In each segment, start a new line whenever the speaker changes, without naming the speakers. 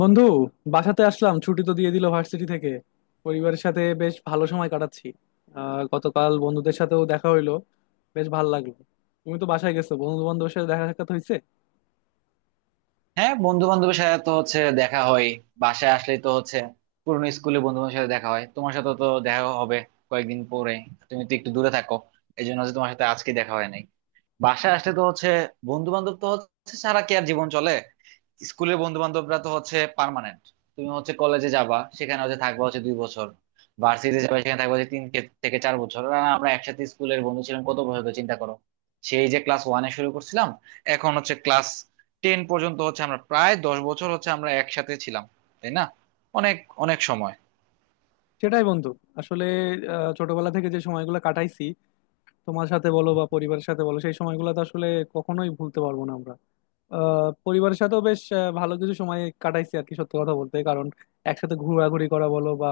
বন্ধু, বাসাতে আসলাম। ছুটি তো দিয়ে দিল ভার্সিটি থেকে। পরিবারের সাথে বেশ ভালো সময় কাটাচ্ছি। গতকাল বন্ধুদের সাথেও দেখা হইলো, বেশ ভালো লাগলো। তুমি তো বাসায় গেছো, বন্ধু বান্ধবের সাথে দেখা সাক্ষাৎ হয়েছে?
হ্যাঁ, বন্ধু বান্ধবের সাথে তো হচ্ছে দেখা হয়। বাসায় আসলেই তো হচ্ছে পুরনো স্কুলে বন্ধু বান্ধবের সাথে দেখা হয়। তোমার সাথে তো দেখা হবে কয়েকদিন পরে। তুমি তো একটু দূরে থাকো, এই জন্য হচ্ছে তোমার সাথে আজকে দেখা হয় নাই। বাসায় আসলে তো হচ্ছে বন্ধু বান্ধব তো হচ্ছে সারা কি আর জীবন চলে। স্কুলের বন্ধু বান্ধবরা তো হচ্ছে পার্মানেন্ট। তুমি হচ্ছে কলেজে যাবা, সেখানে হচ্ছে থাকবা হচ্ছে 2 বছর। ভার্সিটি যাবা, সেখানে থাকবা হচ্ছে থেকে চার বছর। আর আমরা একসাথে স্কুলের বন্ধু ছিলাম কত বছর ধরে চিন্তা করো। সেই যে ক্লাস ওয়ানে শুরু করছিলাম, এখন হচ্ছে ক্লাস টেন পর্যন্ত হচ্ছে আমরা প্রায় 10 বছর হচ্ছে আমরা একসাথে ছিলাম, তাই না? অনেক অনেক সময়।
সেটাই বন্ধু। আসলে ছোটবেলা থেকে যে সময়গুলো কাটাইছি তোমার সাথে বলো বা পরিবারের সাথে বলো, সেই সময়গুলো তো আসলে কখনোই ভুলতে পারবো না আমরা। পরিবারের সাথেও বেশ ভালো কিছু সময় কাটাইছি আর কি। সত্যি কথা বলতে, কারণ একসাথে ঘোরাঘুরি করা বলো বা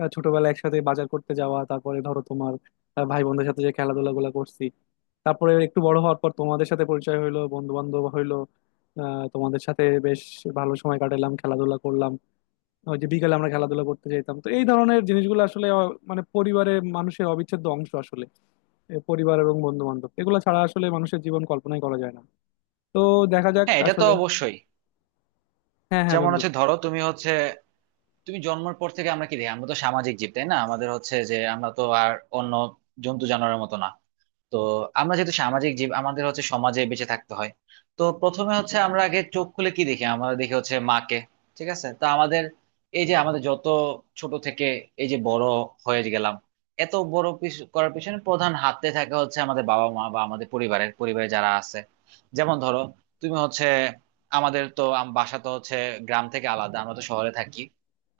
ছোটবেলায় একসাথে বাজার করতে যাওয়া, তারপরে ধরো তোমার ভাই বোনদের সাথে যে খেলাধুলা গুলা করছি। তারপরে একটু বড় হওয়ার পর তোমাদের সাথে পরিচয় হইলো, বন্ধু বান্ধব হইলো। তোমাদের সাথে বেশ ভালো সময় কাটালাম, খেলাধুলা করলাম। ওই যে বিকালে আমরা খেলাধুলা করতে যেতাম, তো এই ধরনের জিনিসগুলো আসলে মানে পরিবারের মানুষের অবিচ্ছেদ্য অংশ আসলে। এ পরিবার এবং বন্ধু বান্ধব এগুলো ছাড়া আসলে মানুষের জীবন কল্পনাই করা যায় না। তো দেখা যাক
হ্যাঁ, এটা তো
আসলে।
অবশ্যই।
হ্যাঁ হ্যাঁ
যেমন
বন্ধু।
হচ্ছে ধরো তুমি হচ্ছে তুমি জন্মের পর থেকে আমরা কি দেখি, আমরা তো সামাজিক জীব তাই না, আমাদের হচ্ছে যে আমরা তো আর অন্য জন্তু জানোয়ারের মতো না। তো আমরা যেহেতু সামাজিক জীব, আমাদের হচ্ছে সমাজে বেঁচে থাকতে হয়। তো প্রথমে হচ্ছে আমরা আগে চোখ খুলে কি দেখি, আমরা দেখি হচ্ছে মাকে। ঠিক আছে, তো আমাদের এই যে আমাদের যত ছোট থেকে এই যে বড় হয়ে গেলাম, এত বড় করার পিছনে প্রধান হাতে থাকে হচ্ছে আমাদের বাবা মা বা আমাদের পরিবারে যারা আছে। যেমন ধরো তুমি হচ্ছে আমাদের তো বাসা তো হচ্ছে গ্রাম থেকে আলাদা, আমরা তো শহরে থাকি।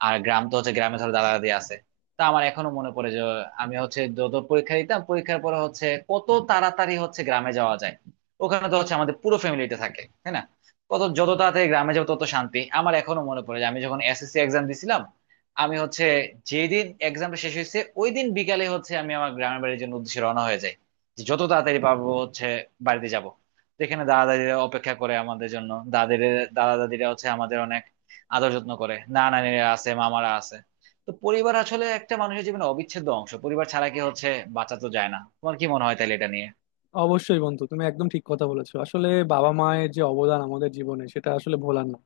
আর গ্রাম তো হচ্ছে গ্রামে ধরো দাদা দাদি আছে। তা আমার এখনো মনে পড়ে যে আমি হচ্ছে যত পরীক্ষা দিতাম পরীক্ষার পরে হচ্ছে কত তাড়াতাড়ি হচ্ছে গ্রামে যাওয়া যায়। ওখানে তো হচ্ছে আমাদের পুরো ফ্যামিলিতে থাকে, তাই না? কত যত তাড়াতাড়ি গ্রামে যাবো তত শান্তি। আমার এখনো মনে পড়ে যে আমি যখন এসএসসি এক্সাম দিছিলাম, আমি হচ্ছে যেদিন এক্সামটা শেষ হয়েছে ওই দিন বিকালে হচ্ছে আমি আমার গ্রামের বাড়ির জন্য উদ্দেশ্যে রওনা হয়ে যাই, যে যত তাড়াতাড়ি পারবো হচ্ছে বাড়িতে যাব, যেখানে দাদা দাদিরা অপেক্ষা করে আমাদের জন্য। দাদের দাদা দাদিরা হচ্ছে আমাদের অনেক আদর যত্ন করে, নানা নানিরা আছে, মামারা আছে। তো পরিবার আসলে একটা মানুষের জীবনে অবিচ্ছেদ্য অংশ, পরিবার ছাড়া কি হচ্ছে বাঁচা তো যায় না। তোমার কি মনে হয় তাহলে এটা নিয়ে?
অবশ্যই বন্ধু, তুমি একদম ঠিক কথা বলেছো। আসলে বাবা মায়ের যে অবদান আমাদের জীবনে, সেটা আসলে ভোলার না।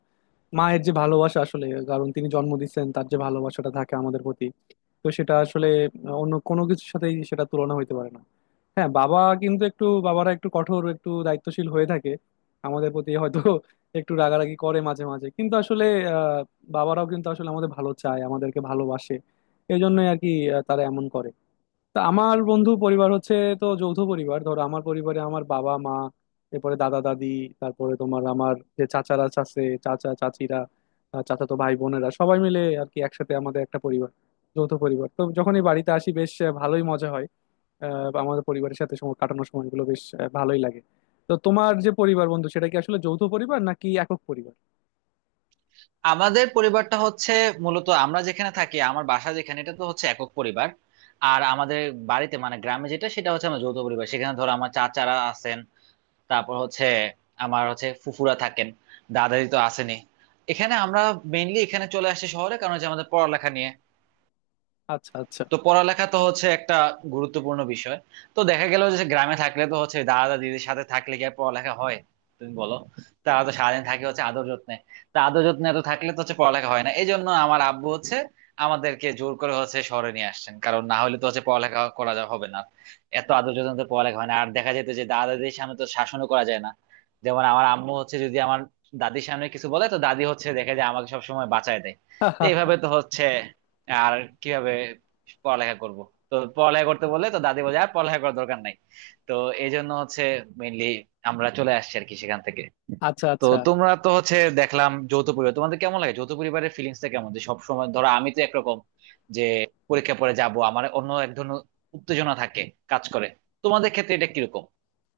মায়ের যে ভালোবাসা, আসলে কারণ তিনি জন্ম দিচ্ছেন, তার যে ভালোবাসাটা থাকে আমাদের প্রতি, তো সেটা আসলে অন্য কোনো কিছুর সাথেই সেটা তুলনা হইতে পারে না। হ্যাঁ বাবা কিন্তু একটু, বাবারা একটু কঠোর, একটু দায়িত্বশীল হয়ে থাকে আমাদের প্রতি। হয়তো একটু রাগারাগি করে মাঝে মাঝে, কিন্তু আসলে আহ বাবারাও কিন্তু আসলে আমাদের ভালো চায়, আমাদেরকে ভালোবাসে। এই জন্যই আর কি তারা এমন করে। তা আমার বন্ধু পরিবার হচ্ছে, তো যৌথ পরিবার। ধরো আমার পরিবারে আমার বাবা মা, এরপরে দাদা দাদি, তারপরে তোমার আমার যে চাচারা, চাচা চাচিরা, চাচাতো ভাই বোনেরা সবাই মিলে আর কি একসাথে আমাদের একটা পরিবার, যৌথ পরিবার। তো যখনই বাড়িতে আসি বেশ ভালোই মজা হয়। আমাদের পরিবারের সাথে সময় কাটানোর সময়গুলো বেশ ভালোই লাগে। তো তোমার যে পরিবার বন্ধু, সেটা কি আসলে যৌথ পরিবার নাকি একক পরিবার?
আমাদের পরিবারটা হচ্ছে মূলত আমরা যেখানে থাকি আমার বাসা যেখানে, এটা তো হচ্ছে একক পরিবার। আর আমাদের বাড়িতে মানে গ্রামে যেটা সেটা হচ্ছে আমার যৌথ পরিবার, সেখানে ধরো আমার চাচারা আছেন। তারপর হচ্ছে আমার হচ্ছে ফুফুরা থাকেন। দাদাদি তো আসেনি এখানে, আমরা মেইনলি এখানে চলে আসি শহরে কারণ হচ্ছে আমাদের পড়ালেখা নিয়ে।
আচ্ছা আচ্ছা।
তো পড়ালেখা তো হচ্ছে একটা গুরুত্বপূর্ণ বিষয়। তো দেখা গেল যে গ্রামে থাকলে তো হচ্ছে দাদা দিদির সাথে থাকলে কি আর পড়ালেখা হয়, তুমি বলো। তারা তো সারাদিন থাকে হচ্ছে আদর যত্নে। তা আদর যত্নে এত থাকলে তো হচ্ছে পড়ালেখা হয় না, এই জন্য আমার আব্বু হচ্ছে আমাদেরকে জোর করে হচ্ছে শহরে নিয়ে আসছেন, কারণ না হলে তো হচ্ছে পড়ালেখা করা হবে না। এত আদর যত্নে তো পড়ালেখা হয় না, আর দেখা যেত যে দাদা দিদির সামনে তো শাসনও করা যায় না। যেমন আমার আম্মু হচ্ছে যদি আমার দাদির সামনে কিছু বলে তো দাদি হচ্ছে দেখে যে আমাকে সবসময় বাঁচায় দেয়। তো এইভাবে তো হচ্ছে আর কিভাবে পড়ালেখা করব। তো পড়ালেখা করতে বলে তো দাদি বলে আর পড়ালেখা করার দরকার নাই। তো এই জন্য হচ্ছে মেইনলি আমরা চলে আসছি আর কি সেখান থেকে।
আচ্ছা
তো
আচ্ছা।
তোমরা তো হচ্ছে দেখলাম যৌথ পরিবার, তোমাদের কেমন লাগে যৌথ পরিবারের ফিলিংসটা কেমন? যে সবসময় ধরো আমি তো একরকম, যে পরীক্ষা পরে যাব আমার অন্য এক ধরনের উত্তেজনা থাকে, কাজ করে। তোমাদের ক্ষেত্রে এটা কিরকম?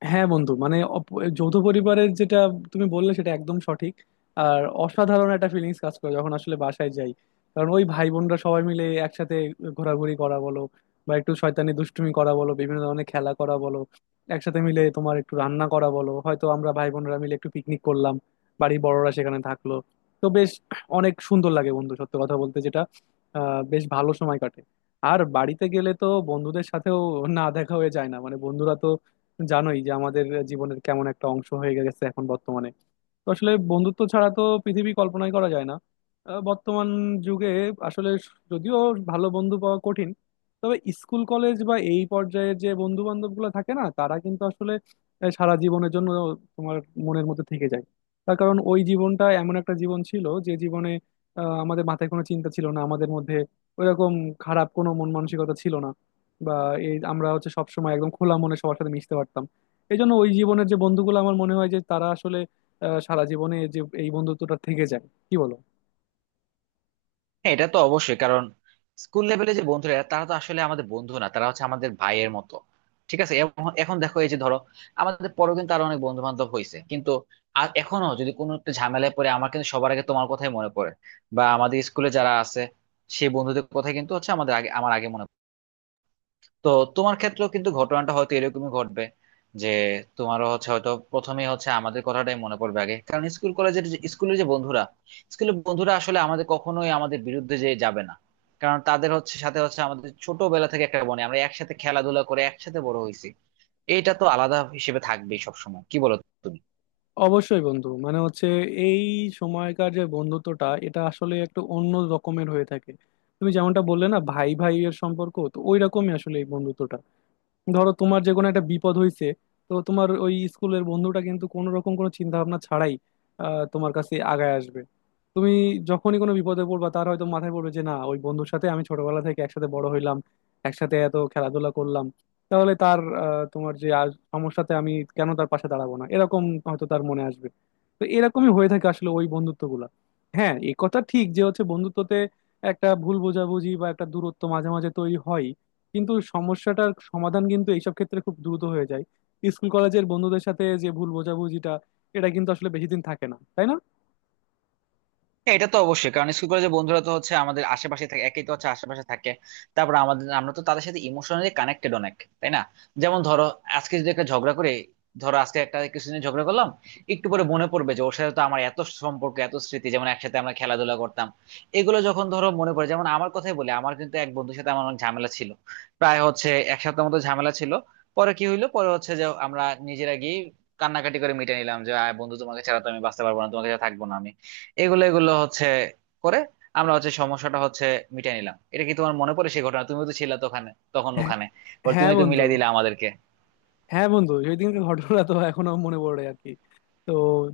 হ্যাঁ বন্ধু মানে যৌথ পরিবারের যেটা তুমি বললে, সেটা একদম সঠিক। আর অসাধারণ একটা ফিলিংস কাজ করে যখন আসলে বাসায় যাই। কারণ ওই ভাই বোনরা সবাই মিলে একসাথে ঘোরাঘুরি করা বলো, বা একটু শয়তানি দুষ্টুমি করা বলো, বিভিন্ন ধরনের খেলা করা বলো, একসাথে মিলে তোমার একটু রান্না করা বলো, হয়তো আমরা ভাই বোনরা মিলে একটু পিকনিক করলাম, বাড়ির বড়রা সেখানে থাকলো, তো বেশ অনেক সুন্দর লাগে বন্ধু সত্য কথা বলতে। যেটা বেশ ভালো সময় কাটে। আর বাড়িতে গেলে তো বন্ধুদের সাথেও না দেখা হয়ে যায় না। মানে বন্ধুরা তো জানোই যে আমাদের জীবনের কেমন একটা অংশ হয়ে গেছে এখন বর্তমানে। তো আসলে বন্ধুত্ব ছাড়া তো পৃথিবী কল্পনাই করা যায় না বর্তমান যুগে। আসলে যদিও ভালো বন্ধু পাওয়া কঠিন, তবে স্কুল কলেজ বা এই পর্যায়ে যে বন্ধু বান্ধব গুলো থাকে না, তারা কিন্তু আসলে সারা জীবনের জন্য তোমার মনের মধ্যে থেকে যায়। তার কারণ ওই জীবনটা এমন একটা জীবন ছিল যে জীবনে আমাদের মাথায় কোনো চিন্তা ছিল না। আমাদের মধ্যে ওইরকম খারাপ কোনো মন মানসিকতা ছিল না। বা এই আমরা হচ্ছে সবসময় একদম খোলা মনে সবার সাথে মিশতে পারতাম। এই জন্য ওই জীবনের যে বন্ধুগুলো, আমার মনে হয় যে তারা আসলে সারা জীবনে যে এই বন্ধুত্বটা থেকে যায়, কি বলো?
হ্যাঁ, এটা তো অবশ্যই, কারণ স্কুল লেভেলে যে বন্ধুরা তারা তো আসলে আমাদের বন্ধু না, তারা হচ্ছে আমাদের ভাইয়ের মতো। ঠিক আছে, এবং এখন দেখো এই যে ধরো আমাদের পরেও কিন্তু আরো অনেক বন্ধু বান্ধব হয়েছে, কিন্তু এখনো যদি কোনো একটা ঝামেলায় পড়ে আমার কিন্তু সবার আগে তোমার কথাই মনে পড়ে, বা আমাদের স্কুলে যারা আছে সেই বন্ধুদের কথাই কিন্তু হচ্ছে আমাদের আগে আমার আগে মনে। তো তোমার ক্ষেত্রেও কিন্তু ঘটনাটা হয়তো এরকমই ঘটবে, যে তোমারও হচ্ছে হয়তো প্রথমেই হচ্ছে আমাদের কথাটাই মনে পড়বে আগে। কারণ স্কুল স্কুলের যে বন্ধুরা, স্কুলের বন্ধুরা আসলে আমাদের কখনোই আমাদের বিরুদ্ধে যে যাবে না, কারণ তাদের হচ্ছে সাথে হচ্ছে আমাদের ছোটবেলা থেকে একটা বনে আমরা একসাথে খেলাধুলা করে একসাথে বড় হয়েছি। এইটা তো আলাদা হিসেবে থাকবেই সবসময়, কি বলো তুমি?
অবশ্যই বন্ধু, মানে হচ্ছে এই সময়কার যে বন্ধুত্বটা, এটা আসলে একটু অন্য রকমের হয়ে থাকে। তুমি যেমনটা বললে না, ভাই ভাইয়ের সম্পর্ক তো ওই রকমই আসলে এই বন্ধুত্বটা। ধরো তোমার যে কোনো একটা বিপদ হয়েছে, তো তোমার ওই স্কুলের বন্ধুটা কিন্তু কোনো রকম কোনো চিন্তা ভাবনা ছাড়াই তোমার কাছে আগায় আসবে। তুমি যখনই কোনো বিপদে পড়বা, তার হয়তো মাথায় পড়বে যে না ওই বন্ধুর সাথে আমি ছোটবেলা থেকে একসাথে বড় হইলাম, একসাথে এত খেলাধুলা করলাম, তাহলে তার তোমার যে আজ সমস্যাতে আমি কেন তার পাশে দাঁড়াবো না, এরকম হয়তো তার মনে আসবে। তো এরকমই হয়ে থাকে আসলে ওই বন্ধুত্বগুলা। হ্যাঁ, এ কথা ঠিক যে হচ্ছে বন্ধুত্বতে একটা ভুল বোঝাবুঝি বা একটা দূরত্ব মাঝে মাঝে তৈরি হয়, কিন্তু সমস্যাটার সমাধান কিন্তু এইসব ক্ষেত্রে খুব দ্রুত হয়ে যায়। স্কুল কলেজের বন্ধুদের সাথে যে ভুল বোঝাবুঝিটা, এটা কিন্তু আসলে বেশি দিন থাকে না, তাই না?
হ্যাঁ, এটা তো অবশ্যই, কারণ স্কুল কলেজের বন্ধুরা তো হচ্ছে আমাদের আশেপাশে থাকে, একই তো হচ্ছে আশেপাশে থাকে। তারপর আমাদের, আমরা তো তাদের সাথে ইমোশনালি কানেক্টেড অনেক, তাই না? যেমন ধরো আজকে যদি একটা ঝগড়া করে, ধরো আজকে একটা কিছুদিন ঝগড়া করলাম, একটু পরে মনে পড়বে যে ওর সাথে তো আমার এত সম্পর্ক এত স্মৃতি, যেমন একসাথে আমরা খেলাধুলা করতাম। এগুলো যখন ধরো মনে পড়ে, যেমন আমার কথাই বলি, আমার কিন্তু এক বন্ধুর সাথে আমার অনেক ঝামেলা ছিল, প্রায় হচ্ছে 1 সপ্তাহ মতো ঝামেলা ছিল। পরে কি হইলো, পরে হচ্ছে যে আমরা নিজেরা গিয়ে কান্নাকাটি করে মিটে নিলাম, যে "আয় বন্ধু তোমাকে ছাড়া তো আমি বাঁচতে পারবো না, তোমাকে ছাড়া থাকবো না আমি"। এগুলো এগুলো হচ্ছে করে আমরা হচ্ছে সমস্যাটা হচ্ছে মিটাই নিলাম। এটা কি তোমার মনে পড়ে সেই ঘটনা? তুমিও তো ছিলা তো ওখানে, তখন
হ্যাঁ
ওখানে। পরে
হ্যাঁ
তুমি তো
বন্ধু।
মিলাই দিলে আমাদেরকে।
হ্যাঁ বন্ধু, ওই দিনকার ঘটনা তো এখনো মনে পড়ে আর কি। তো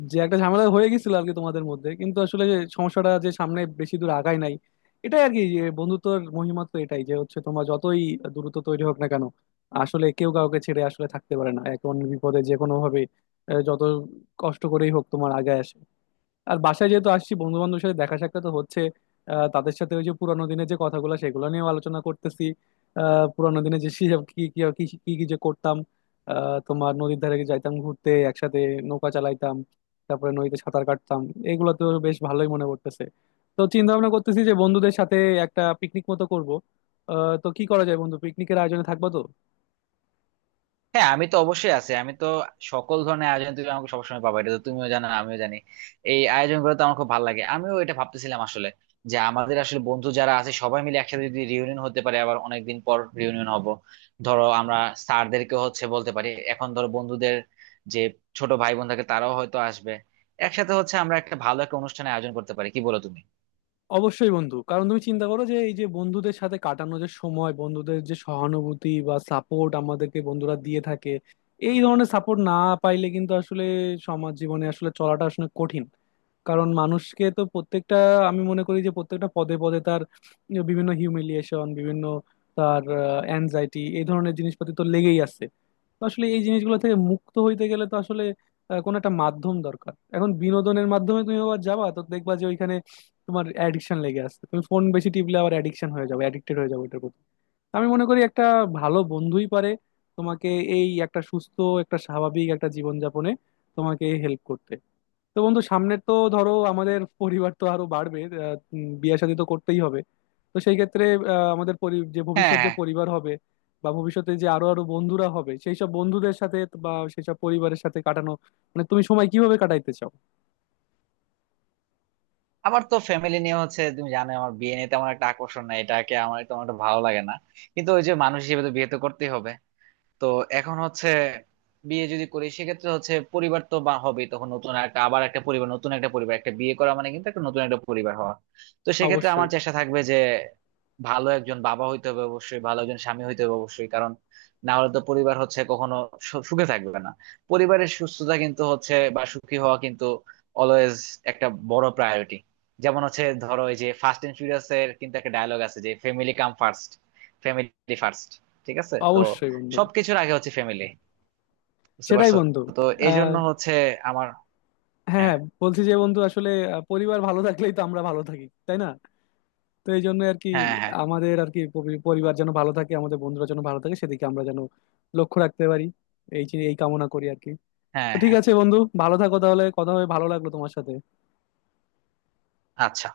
যে একটা ঝামেলা হয়ে গেছিল আর কি তোমাদের মধ্যে, কিন্তু আসলে যে সমস্যাটা যে সামনে বেশি দূর আগায় নাই, এটাই আর কি। যে বন্ধুত্বর মহিমা তো এটাই, যে হচ্ছে তোমার যতই দূরত্ব তৈরি হোক না কেন, আসলে কেউ কাউকে ছেড়ে আসলে থাকতে পারে না। এখন বিপদে যে কোনো ভাবে যত কষ্ট করেই হোক তোমার আগে আসে। আর বাসায় যেহেতু আসছি, বন্ধু বান্ধবের সাথে দেখা সাক্ষাৎ তো হচ্ছে। তাদের সাথে ওই যে পুরানো দিনের যে কথাগুলো সেগুলো নিয়েও আলোচনা করতেছি। পুরানো দিনে যে কি কি কি কি কি যে করতাম, তোমার নদীর ধারে যাইতাম ঘুরতে একসাথে, নৌকা চালাইতাম, তারপরে নদীতে সাঁতার কাটতাম। এগুলো তো বেশ ভালোই মনে পড়তেছে। তো চিন্তা ভাবনা করতেছি যে বন্ধুদের সাথে একটা পিকনিক মতো করব। তো কি করা যায় বন্ধু, পিকনিকের আয়োজনে থাকবো তো?
হ্যাঁ, আমি তো অবশ্যই আছি, আমি তো সকল ধরনের আয়োজন, তুমি আমাকে সবসময় পাবা, এটা তো তুমিও জানো আমিও জানি। এই আয়োজন গুলো তো আমার খুব ভালো লাগে, আমিও এটা ভাবতেছিলাম আসলে, যে আমাদের আসলে বন্ধু যারা আছে সবাই মিলে একসাথে যদি রিউনিয়ন হতে পারে, আবার অনেকদিন পর রিউনিয়ন হব। ধরো আমরা স্যারদেরকে হচ্ছে বলতে পারি, এখন ধরো বন্ধুদের যে ছোট ভাই বোন থাকে তারাও হয়তো আসবে, একসাথে হচ্ছে আমরা একটা ভালো একটা অনুষ্ঠানের আয়োজন করতে পারি, কি বলো তুমি?
অবশ্যই বন্ধু, কারণ তুমি চিন্তা করো যে এই যে বন্ধুদের সাথে কাটানো যে সময়, বন্ধুদের যে সহানুভূতি বা সাপোর্ট আমাদেরকে বন্ধুরা দিয়ে থাকে, এই ধরনের সাপোর্ট না পাইলে কিন্তু আসলে সমাজ জীবনে আসলে চলাটা আসলে কঠিন। কারণ মানুষকে তো প্রত্যেকটা, আমি মনে করি যে প্রত্যেকটা পদে পদে তার বিভিন্ন হিউমিলিয়েশন, বিভিন্ন তার অ্যাংজাইটি, এই ধরনের জিনিসপাতি তো লেগেই আছে। তো আসলে এই জিনিসগুলো থেকে মুক্ত হইতে গেলে তো আসলে কোনো একটা মাধ্যম দরকার। এখন বিনোদনের মাধ্যমে তুমি আবার যাবা, তো দেখবা যে ওইখানে তোমার অ্যাডিকশন লেগে আসছে। তুমি ফোন বেশি টিপলে আবার অ্যাডিকশন হয়ে যাবে, অ্যাডিক্টেড হয়ে যাবে এটার প্রতি। আমি মনে করি একটা ভালো বন্ধুই পারে তোমাকে এই একটা সুস্থ একটা স্বাভাবিক একটা জীবনযাপনে তোমাকে হেল্প করতে। তো বন্ধু, সামনের তো ধরো আমাদের পরিবার তো আরো বাড়বে, বিয়ে শাদী তো করতেই হবে। তো সেই ক্ষেত্রে আমাদের যে
হ্যাঁ,
ভবিষ্যৎ যে
হ্যাঁ।
পরিবার হবে, বা ভবিষ্যতে যে আরো আরো বন্ধুরা হবে, সেই সব বন্ধুদের সাথে বা সেই সব পরিবারের সাথে কাটানো, মানে তুমি সময় কিভাবে কাটাইতে চাও?
আমার তো ফ্যামিলি নিয়ে হচ্ছে, তুমি জানো আমার বিয়ে নিয়ে তেমন একটা আকর্ষণ নাই, এটাকে আমার তেমন একটা ভালো লাগে না। কিন্তু ওই যে মানুষ হিসেবে তো বিয়ে তো করতেই হবে। তো এখন হচ্ছে বিয়ে যদি করি সেক্ষেত্রে হচ্ছে পরিবার তো বা হবেই, তখন নতুন একটা আবার একটা পরিবার, নতুন একটা পরিবার, একটা বিয়ে করা মানে কিন্তু একটা নতুন একটা পরিবার হওয়া। তো সেক্ষেত্রে
অবশ্যই।
আমার চেষ্টা থাকবে যে ভালো একজন বাবা হইতে হবে অবশ্যই, ভালো একজন স্বামী হইতে হবে অবশ্যই, কারণ না হলে তো পরিবার হচ্ছে কখনো সুখে থাকবে না। পরিবারের সুস্থতা কিন্তু হচ্ছে বা সুখী হওয়া কিন্তু অলওয়েজ একটা বড় প্রায়োরিটি। যেমন হচ্ছে ধরো এই যে ফার্স্ট এন্ড ফিউরিয়াস এর কিন্তু একটা ডায়লগ আছে যে family come first, family first. ঠিক আছে, তো
অবশ্যই বন্ধু।
সবকিছুর আগে হচ্ছে ফ্যামিলি, বুঝতে
সেটাই
পারছো?
বন্ধু।
তো এই
আহ
জন্য হচ্ছে আমার।
হ্যাঁ
হ্যাঁ।
হ্যাঁ, বলছি যে বন্ধু আসলে পরিবার ভালো থাকলেই তো আমরা ভালো থাকি, তাই না? তো এই জন্য আর কি
হ্যাঁ, হ্যাঁ,
আমাদের আর কি পরিবার যেন ভালো থাকে, আমাদের বন্ধুরা যেন ভালো থাকে, সেদিকে আমরা যেন লক্ষ্য রাখতে পারি, এই কামনা করি আর কি। তো
হ্যাঁ,
ঠিক
হ্যাঁ।
আছে বন্ধু, ভালো থাকো তাহলে। কথা হবে, ভালো লাগলো তোমার সাথে।
আচ্ছা।